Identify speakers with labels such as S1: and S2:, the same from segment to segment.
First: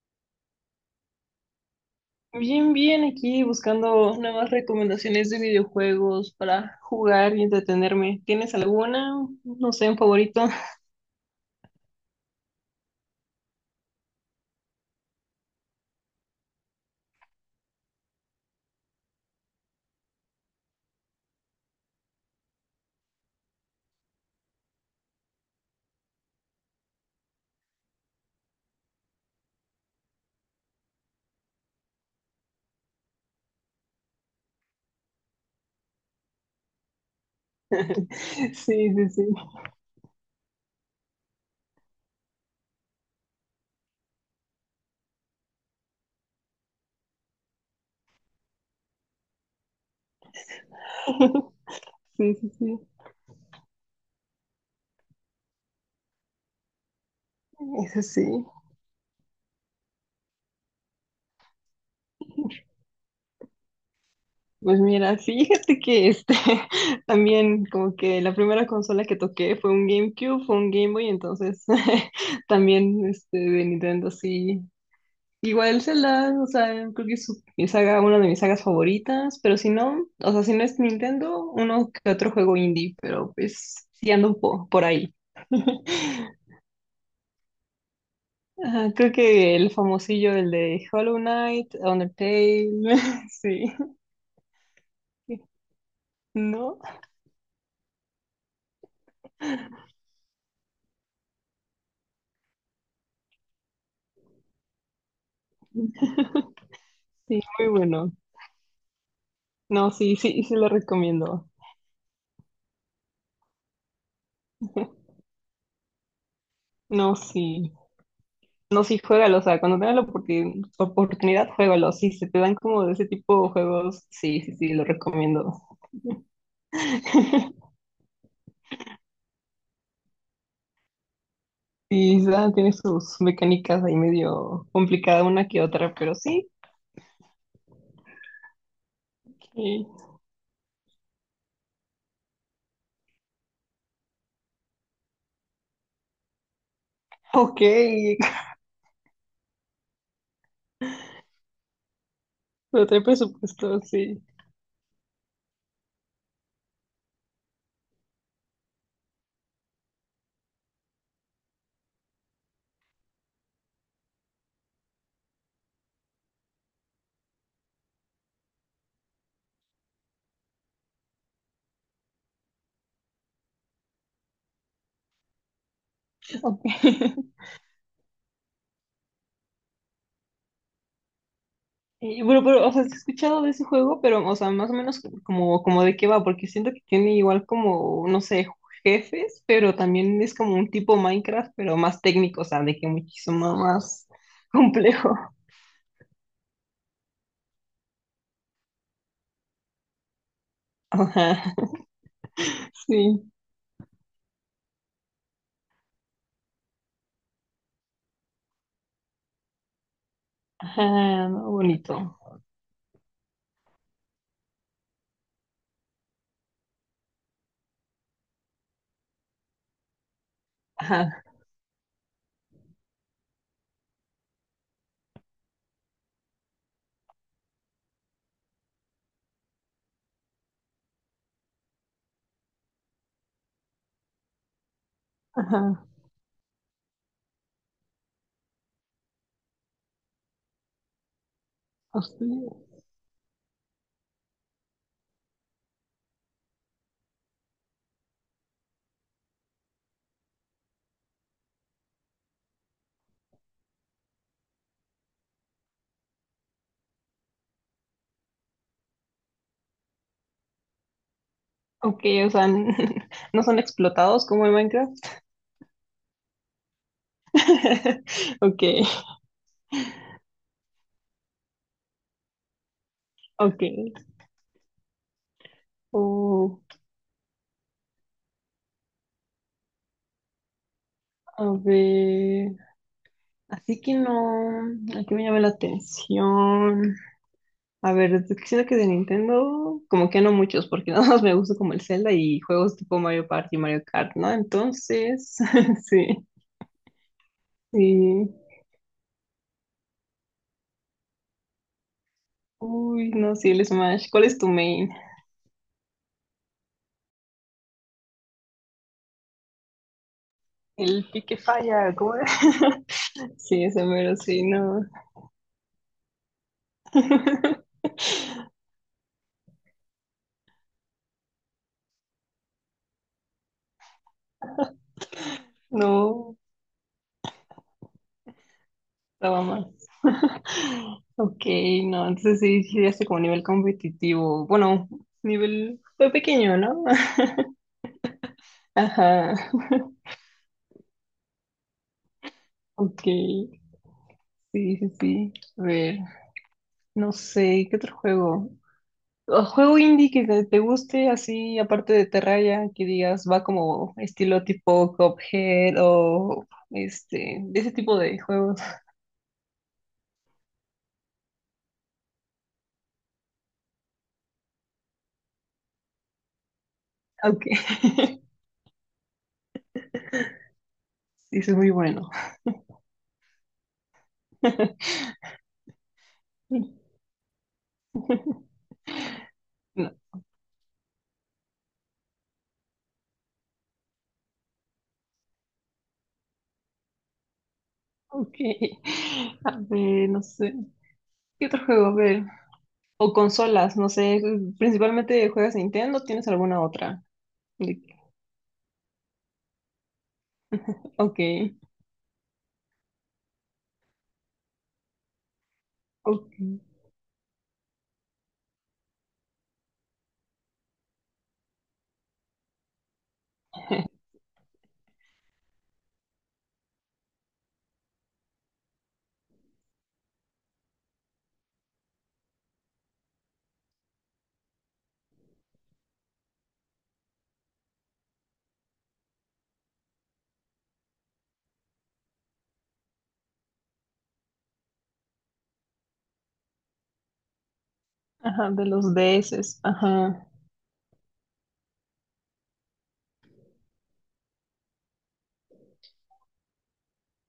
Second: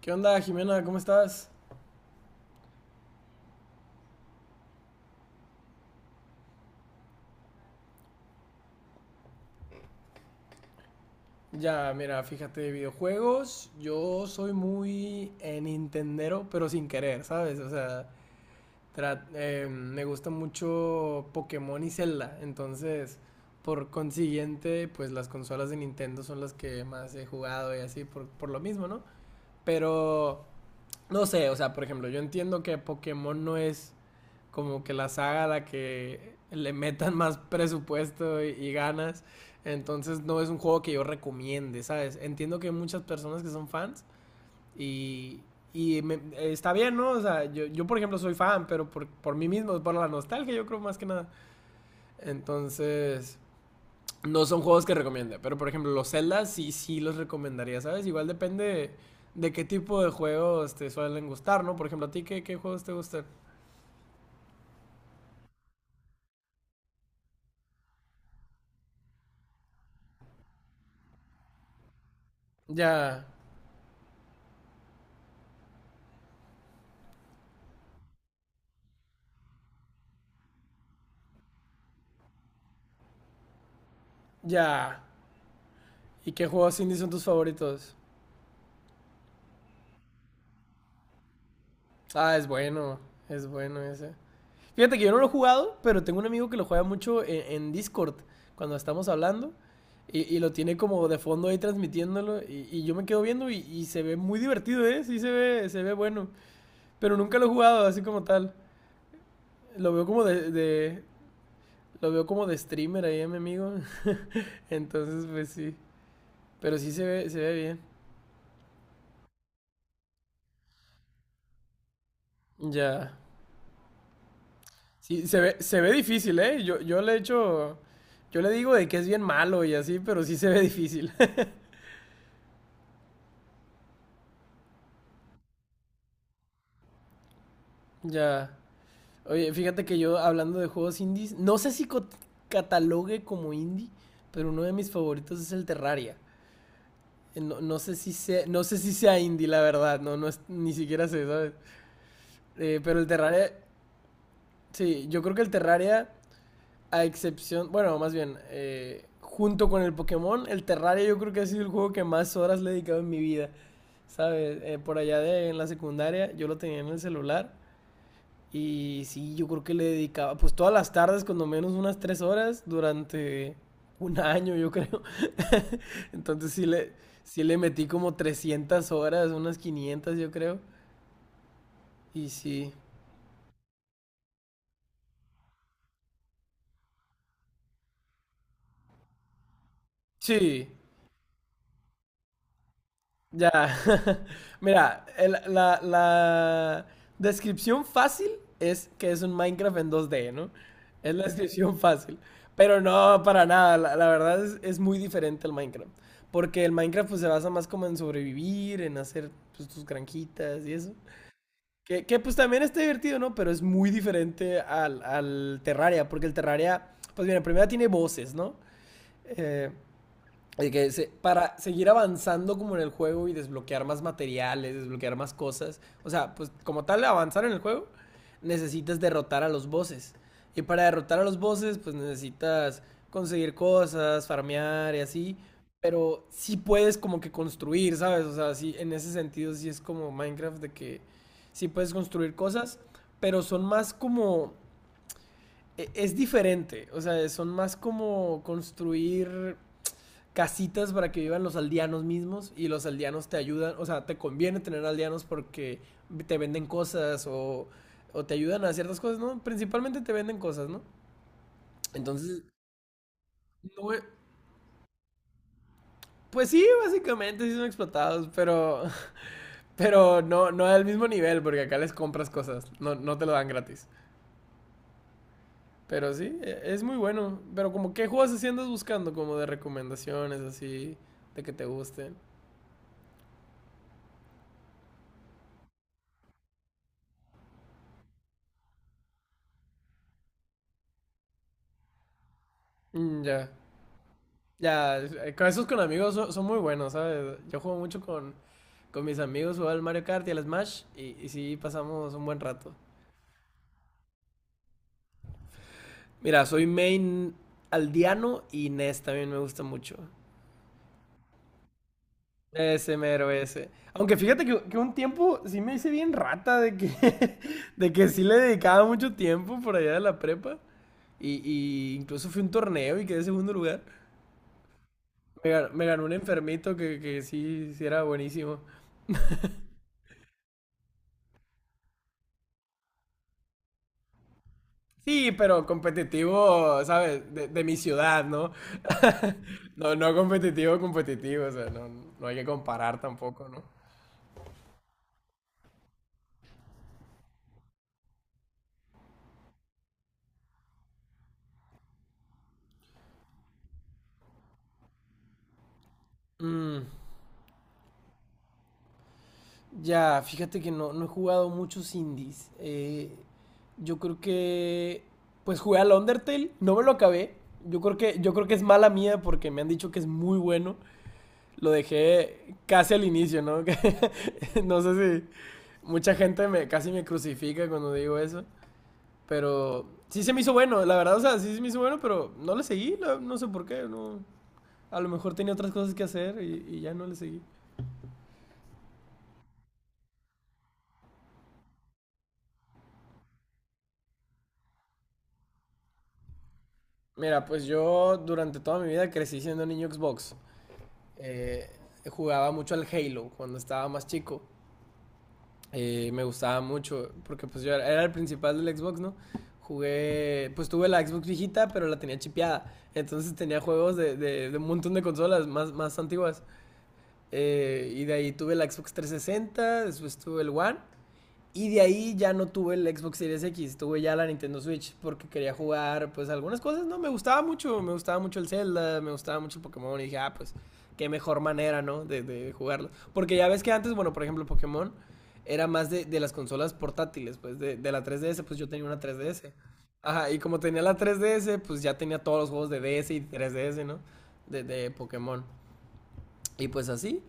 S1: ¿Qué onda, Jimena? ¿Cómo estás?
S2: Bien, bien, aquí buscando nuevas recomendaciones de videojuegos para jugar y entretenerme. ¿Tienes alguna? No sé, un favorito.
S1: Ya, mira, fíjate, videojuegos, yo soy muy nintendero, pero sin querer, ¿sabes? O sea, me gusta mucho Pokémon y Zelda, entonces, por consiguiente, pues las consolas de Nintendo son las que más he jugado y así, por lo mismo, ¿no? Pero, no sé, o sea, por ejemplo, yo entiendo que Pokémon no es como que la saga a la que le metan más presupuesto y
S2: Sí, sí, sí.
S1: ganas. Entonces no es un juego que yo recomiende, ¿sabes? Entiendo que hay muchas personas que son fans y, y me- está bien, ¿no? O sea, por ejemplo soy fan, pero por mí mismo, por la nostalgia yo creo más que nada.
S2: Sí, sí, sí.
S1: Entonces, no son juegos que recomiende, pero por ejemplo los Zelda sí, sí los recomendaría,
S2: Eso
S1: ¿sabes? Igual
S2: sí.
S1: depende de qué tipo de juegos te suelen gustar, ¿no? Por ejemplo, ¿a ti qué juegos te gustan?
S2: Pues mira, fíjate que también como que la primera consola que toqué fue un GameCube, fue un Game Boy, entonces también
S1: Ya,
S2: de Nintendo sí. Igual Zelda, o sea, creo que mi saga, una de mis sagas favoritas, pero si no, o sea, si no es Nintendo, uno que otro juego indie, pero pues sí ando un po por
S1: ya.
S2: ahí.
S1: ¿Y qué juegos indie son tus favoritos?
S2: Ajá, creo que el famosillo, el de Hollow Knight,
S1: Ah,
S2: Undertale,
S1: es
S2: sí,
S1: bueno ese. Fíjate que yo no lo he jugado, pero tengo un amigo que lo
S2: ¿no?
S1: juega mucho en Discord cuando estamos hablando y lo tiene como de fondo ahí transmitiéndolo y yo me quedo viendo y se ve muy divertido, ¿eh? Sí se ve bueno, pero nunca
S2: Sí,
S1: lo he
S2: muy
S1: jugado así
S2: bueno.
S1: como tal.
S2: No,
S1: Lo veo
S2: sí, sí, sí lo recomiendo.
S1: lo veo como de streamer ahí a mi amigo, entonces pues sí, pero sí se
S2: No,
S1: ve, se ve
S2: sí.
S1: bien.
S2: No, sí, juégalo. O sea, cuando tengas la oportunidad, juégalo. Sí, se te dan como de ese
S1: Ya.
S2: tipo de juegos. Sí, sí, sí, lo
S1: Sí, se
S2: recomiendo.
S1: ve, se ve difícil, ¿eh? Yo le digo de que es bien malo y así, pero sí se ve difícil.
S2: Sí, esa tiene sus mecánicas ahí medio complicada una que otra, pero sí.
S1: Ya. Oye, fíjate que yo hablando de juegos indies, no sé si catalogue como indie, pero uno de mis favoritos es el Terraria. No,
S2: Ok.
S1: no sé si sea indie, la verdad, no, no es, ni siquiera sé, ¿sabes?
S2: Pero
S1: Pero
S2: trae
S1: el Terraria,
S2: presupuesto, sí.
S1: sí, yo creo que el Terraria a excepción, bueno, más bien, junto con el Pokémon, el Terraria yo creo que ha sido el juego que más horas le he dedicado en mi vida. ¿Sabes? Por allá en la secundaria yo lo tenía en el celular y sí, yo creo que le dedicaba pues todas las tardes, cuando menos unas 3 horas, durante un año yo creo. Entonces
S2: Ok.
S1: sí le, sí le metí como 300 horas, unas 500 yo creo.
S2: Y
S1: Y
S2: bueno, pero,
S1: sí,
S2: o sea, sí he escuchado de ese juego, pero, o sea, más o menos como, como de qué va, porque siento que tiene igual como, no sé, jefes, pero también es como
S1: sí,
S2: un tipo Minecraft, pero más técnico, o sea, de que muchísimo
S1: ya.
S2: más
S1: Mira,
S2: complejo.
S1: la descripción fácil es que es un Minecraft en 2D, ¿no? Es la
S2: Ajá,
S1: descripción fácil. Pero no,
S2: sí.
S1: para nada. La verdad es muy diferente al Minecraft. Porque el Minecraft pues se basa más como en sobrevivir, en hacer pues, tus granjitas y eso.
S2: Ajá, no,
S1: Que,
S2: bonito.
S1: pues también está divertido, ¿no? Pero es muy diferente al Terraria. Porque el Terraria, pues mira, primero tiene voces, ¿no? Eh,
S2: Ajá,
S1: para seguir avanzando como en el juego y desbloquear más materiales, desbloquear más cosas, o sea, pues como tal avanzar en el juego, necesitas derrotar a los bosses. Y para derrotar a los bosses, pues necesitas conseguir cosas, farmear y así,
S2: ajá.
S1: pero sí puedes como que construir, ¿sabes? O sea, sí, en ese sentido sí es como Minecraft de que sí puedes construir
S2: Hostia.
S1: cosas, pero son más como... Es diferente, o sea, son más como construir casitas para que vivan los aldeanos mismos y los aldeanos te ayudan, o sea, te conviene tener aldeanos porque te venden cosas o te ayudan a ciertas cosas, ¿no? Principalmente te venden cosas, ¿no?
S2: Ok, o
S1: Entonces,
S2: sea, no son
S1: no e-
S2: explotados como en Minecraft.
S1: pues sí, básicamente sí son explotados,
S2: Ok,
S1: pero, pero no, no al mismo nivel porque acá les compras cosas, no, no te lo dan
S2: ok.
S1: gratis. Pero sí,
S2: Oh,
S1: es muy bueno. Pero como, ¿qué juegos así andas buscando? Como de recomendaciones, así, de
S2: a
S1: que te gusten.
S2: ver. Así que no, aquí me llama la atención. A ver, es que siento que de Nintendo, como que no muchos, porque nada más me gusta como el Zelda y juegos tipo
S1: Mm,
S2: Mario
S1: ya.
S2: Party y Mario Kart, ¿no?
S1: Ya,
S2: Entonces,
S1: con esos con amigos
S2: sí,
S1: son muy buenos, ¿sabes? Yo juego mucho
S2: sí.
S1: con mis amigos, juego al Mario Kart y al Smash y sí pasamos un buen rato.
S2: Uy, no, sí, el Smash. ¿Cuál es tu main?
S1: Mira, soy main aldeano y Ness también me gusta mucho.
S2: El pique falla, ¿cómo era?
S1: Ese mero
S2: Sí,
S1: ese.
S2: ese mero,
S1: Aunque
S2: sí,
S1: fíjate que
S2: no.
S1: un tiempo sí me hice bien rata de que, de que sí le dedicaba mucho tiempo por allá de la prepa. Y incluso fui a un torneo y quedé segundo lugar. Me ganó un
S2: No,
S1: enfermito que sí, sí era buenísimo.
S2: estaba más. Ok, no, entonces sí, sí, ya como nivel competitivo. Bueno,
S1: Sí, pero
S2: nivel fue pequeño,
S1: competitivo,
S2: ¿no?
S1: ¿sabes? De mi ciudad, ¿no?
S2: Ajá,
S1: No, no competitivo, competitivo, o sea, no, no hay que
S2: ok,
S1: comparar tampoco,
S2: sí,
S1: ¿no?
S2: sí, sí. A ver, no sé, ¿qué otro juego? O juego indie que te guste, así, aparte de Terraria, que digas, va como estilo tipo Cuphead o
S1: Mm,
S2: de ese tipo de juegos.
S1: ya, fíjate que no he jugado muchos indies. Yo creo que, pues jugué al Undertale, no me lo acabé.
S2: Ok,
S1: Yo creo que, yo creo que es mala mía porque me han dicho que es muy bueno.
S2: sí, eso es muy
S1: Lo
S2: bueno.
S1: dejé casi al inicio, ¿no? No sé si mucha gente casi me crucifica cuando digo eso. Pero
S2: No.
S1: sí se me hizo bueno, la verdad, o sea, sí se me hizo bueno, pero no le seguí, no, no sé por qué, no. A lo mejor tenía otras cosas que hacer y ya no le seguí.
S2: Ok. A ver, no sé. ¿Qué otro juego? A ver. O consolas, no sé. Principalmente juegas Nintendo, ¿tienes alguna otra?
S1: Mira, pues
S2: De-
S1: yo durante toda mi vida crecí siendo niño Xbox.
S2: Ok.
S1: Eh, jugaba mucho al Halo cuando estaba más chico. Me
S2: Ok.
S1: gustaba mucho, porque pues yo era el principal del Xbox, ¿no? Jugué, pues tuve la Xbox viejita, pero la tenía chipeada. Entonces tenía juegos de un montón de consolas más antiguas. Y de ahí tuve la Xbox 360, después tuve el One. Y de ahí ya no tuve el Xbox Series X, tuve ya la Nintendo Switch porque quería jugar pues algunas cosas, no, me gustaba mucho el Zelda, me gustaba mucho el Pokémon y dije, ah, pues qué mejor manera, ¿no? De jugarlo. Porque ya ves que antes, bueno, por ejemplo, Pokémon era más de las consolas portátiles, pues de la 3DS,
S2: Ajá,
S1: pues
S2: de
S1: yo tenía
S2: los
S1: una 3DS.
S2: DS. Ajá.
S1: Ajá, y como tenía la 3DS, pues ya tenía todos los juegos de DS y 3DS, ¿no? De Pokémon. Y pues así.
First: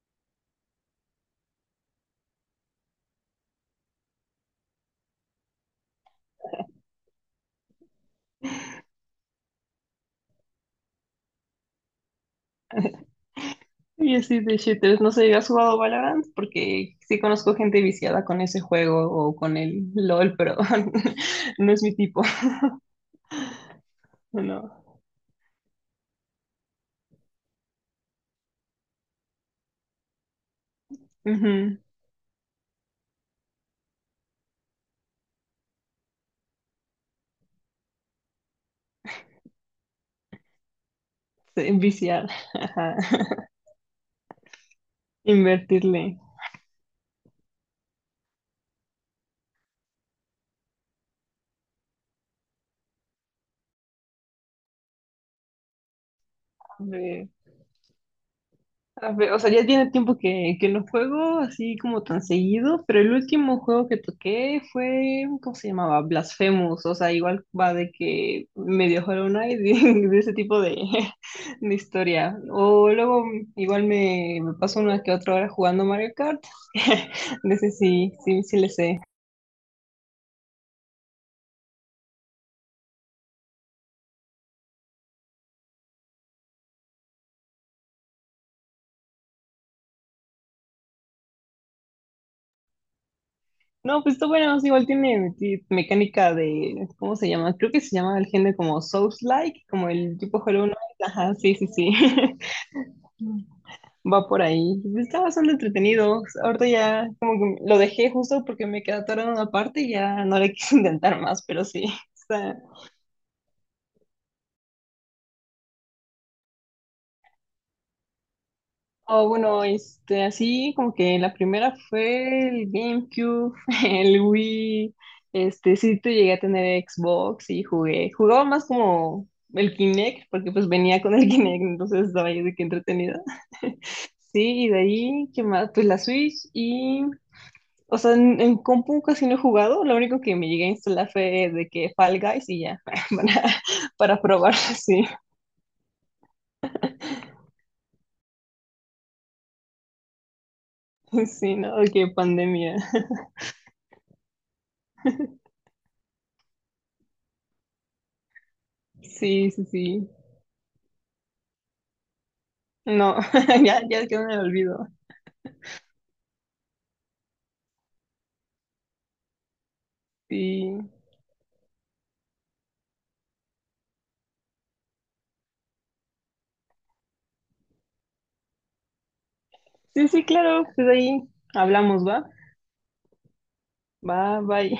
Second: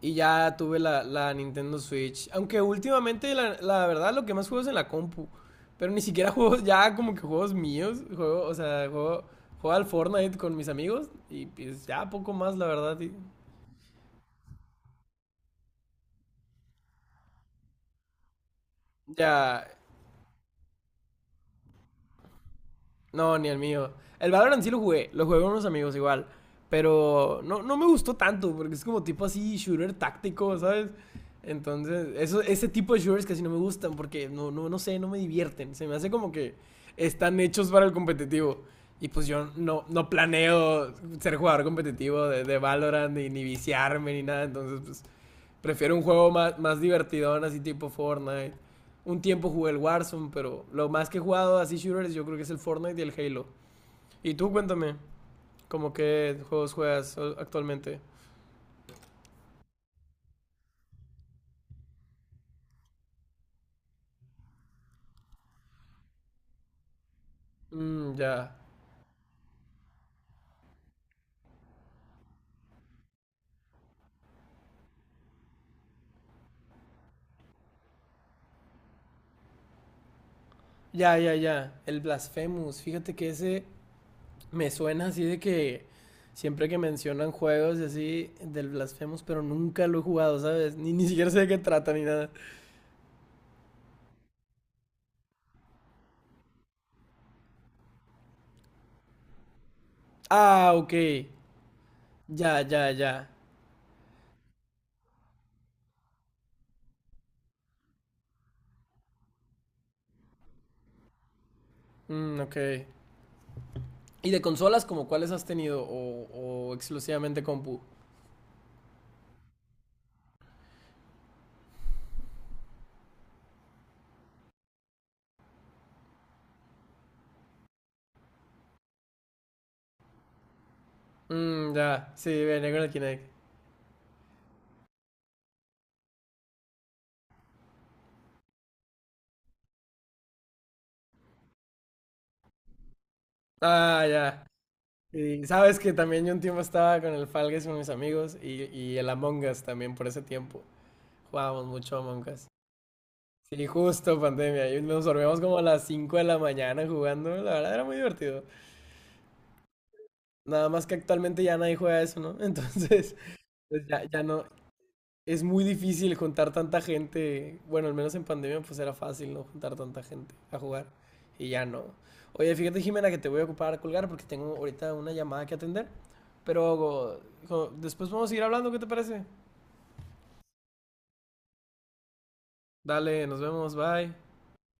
S1: Y ya tuve la Nintendo Switch. Aunque últimamente, la verdad, lo que más juego es en la compu. Pero ni siquiera juegos, ya como que juegos míos. Juego, o sea, juego al Fortnite con mis amigos. Y pues ya poco más, la verdad, y
S2: Y así de shooters. No sé, ¿has jugado Valorant? Porque sí conozco gente viciada con ese juego o con
S1: ya.
S2: el LOL, pero no es mi tipo.
S1: No, ni el mío. El Valorant sí
S2: No.
S1: lo jugué con unos amigos igual. Pero no, no me gustó tanto, porque es como tipo así shooter táctico, ¿sabes?
S2: Ujú.
S1: Entonces, ese tipo de shooters casi no me gustan, porque no, no, no sé, no me divierten. Se me hace como que están hechos para el competitivo. Y pues yo no planeo ser jugador
S2: Sí,
S1: competitivo
S2: viciar.
S1: de, de
S2: Ajá.
S1: Valorant, ni viciarme, ni nada. Entonces, pues prefiero un
S2: Invertirle.
S1: juego más, divertidón, así tipo Fortnite. Un tiempo jugué el Warzone, pero lo más que he jugado así shooters yo creo que es el Fortnite y el Halo. Y tú cuéntame, ¿cómo qué juegos
S2: A
S1: juegas
S2: ver.
S1: actualmente?
S2: A ver, o sea, ya tiene tiempo que no juego así como tan seguido, pero el último juego que toqué fue, ¿cómo se llamaba? Blasphemous, o sea, igual va de
S1: Mm,
S2: que
S1: ya.
S2: medio Hollow Knight, de ese tipo de historia. O luego igual me paso una que otra hora jugando Mario Kart, de ese sí, sí, sí le sé.
S1: Ya, ya, ya. El Blasphemous. Fíjate que ese me suena así de que siempre que mencionan juegos y así del Blasphemous, pero nunca lo he jugado, ¿sabes? Ni siquiera sé de qué trata ni nada.
S2: No, pues está bueno, sí, igual tiene mecánica de, ¿cómo se llama? Creo que se llama el género como Souls-like, como el tipo Hollow
S1: Ah,
S2: Knight,
S1: ok.
S2: ajá, sí, sí, sí.
S1: Ya, ya, ya.
S2: Va por ahí. Estaba bastante entretenido. Ahorita ya como que lo dejé justo porque me quedé atorado en una parte y ya no le quise intentar más, pero sí.
S1: Mm, ok.
S2: Está...
S1: ¿Y de consolas como cuáles has tenido? ¿O exclusivamente compu?
S2: O bueno, este, así como que la primera fue el GameCube, el Wii. Este, sí te llegué a tener Xbox y jugué. Jugaba más como el Kinect, porque pues venía con el Kinect,
S1: Mm,
S2: entonces
S1: ya, sí,
S2: estaba yo de
S1: me
S2: qué
S1: negro el
S2: entretenida.
S1: Kinect.
S2: Sí, y de ahí, ¿qué más? Pues la Switch y o sea, en compu casi no he jugado, lo único que me llegué a instalar fue de que Fall Guys y ya, para,
S1: Ah,
S2: para
S1: ya.
S2: probar, sí,
S1: Y sabes que también yo un tiempo estaba con el Fall Guys con mis amigos y el Among Us también por ese tiempo.
S2: sí,
S1: Jugábamos
S2: ¿no?
S1: mucho
S2: Que
S1: Among Us.
S2: pandemia,
S1: Sí, justo pandemia. Y nos dormíamos como a las 5 de la mañana jugando. La verdad era muy divertido.
S2: sí, sí, sí,
S1: Nada más que actualmente ya nadie juega eso, ¿no? Entonces,
S2: no, ya,
S1: pues
S2: ya,
S1: ya,
S2: ya
S1: ya
S2: me
S1: no,
S2: olvido,
S1: es muy difícil juntar tanta gente. Bueno, al menos en pandemia pues era fácil, ¿no? Juntar tanta gente a
S2: sí,
S1: jugar. Y ya no. Oye, fíjate, Jimena, que te voy a ocupar a colgar porque tengo ahorita una llamada que atender. Pero después vamos a seguir hablando, ¿qué te parece?
S2: sí, sí, claro, pues ahí hablamos, ¿va?
S1: Dale, nos vemos, bye.
S2: Va, bye.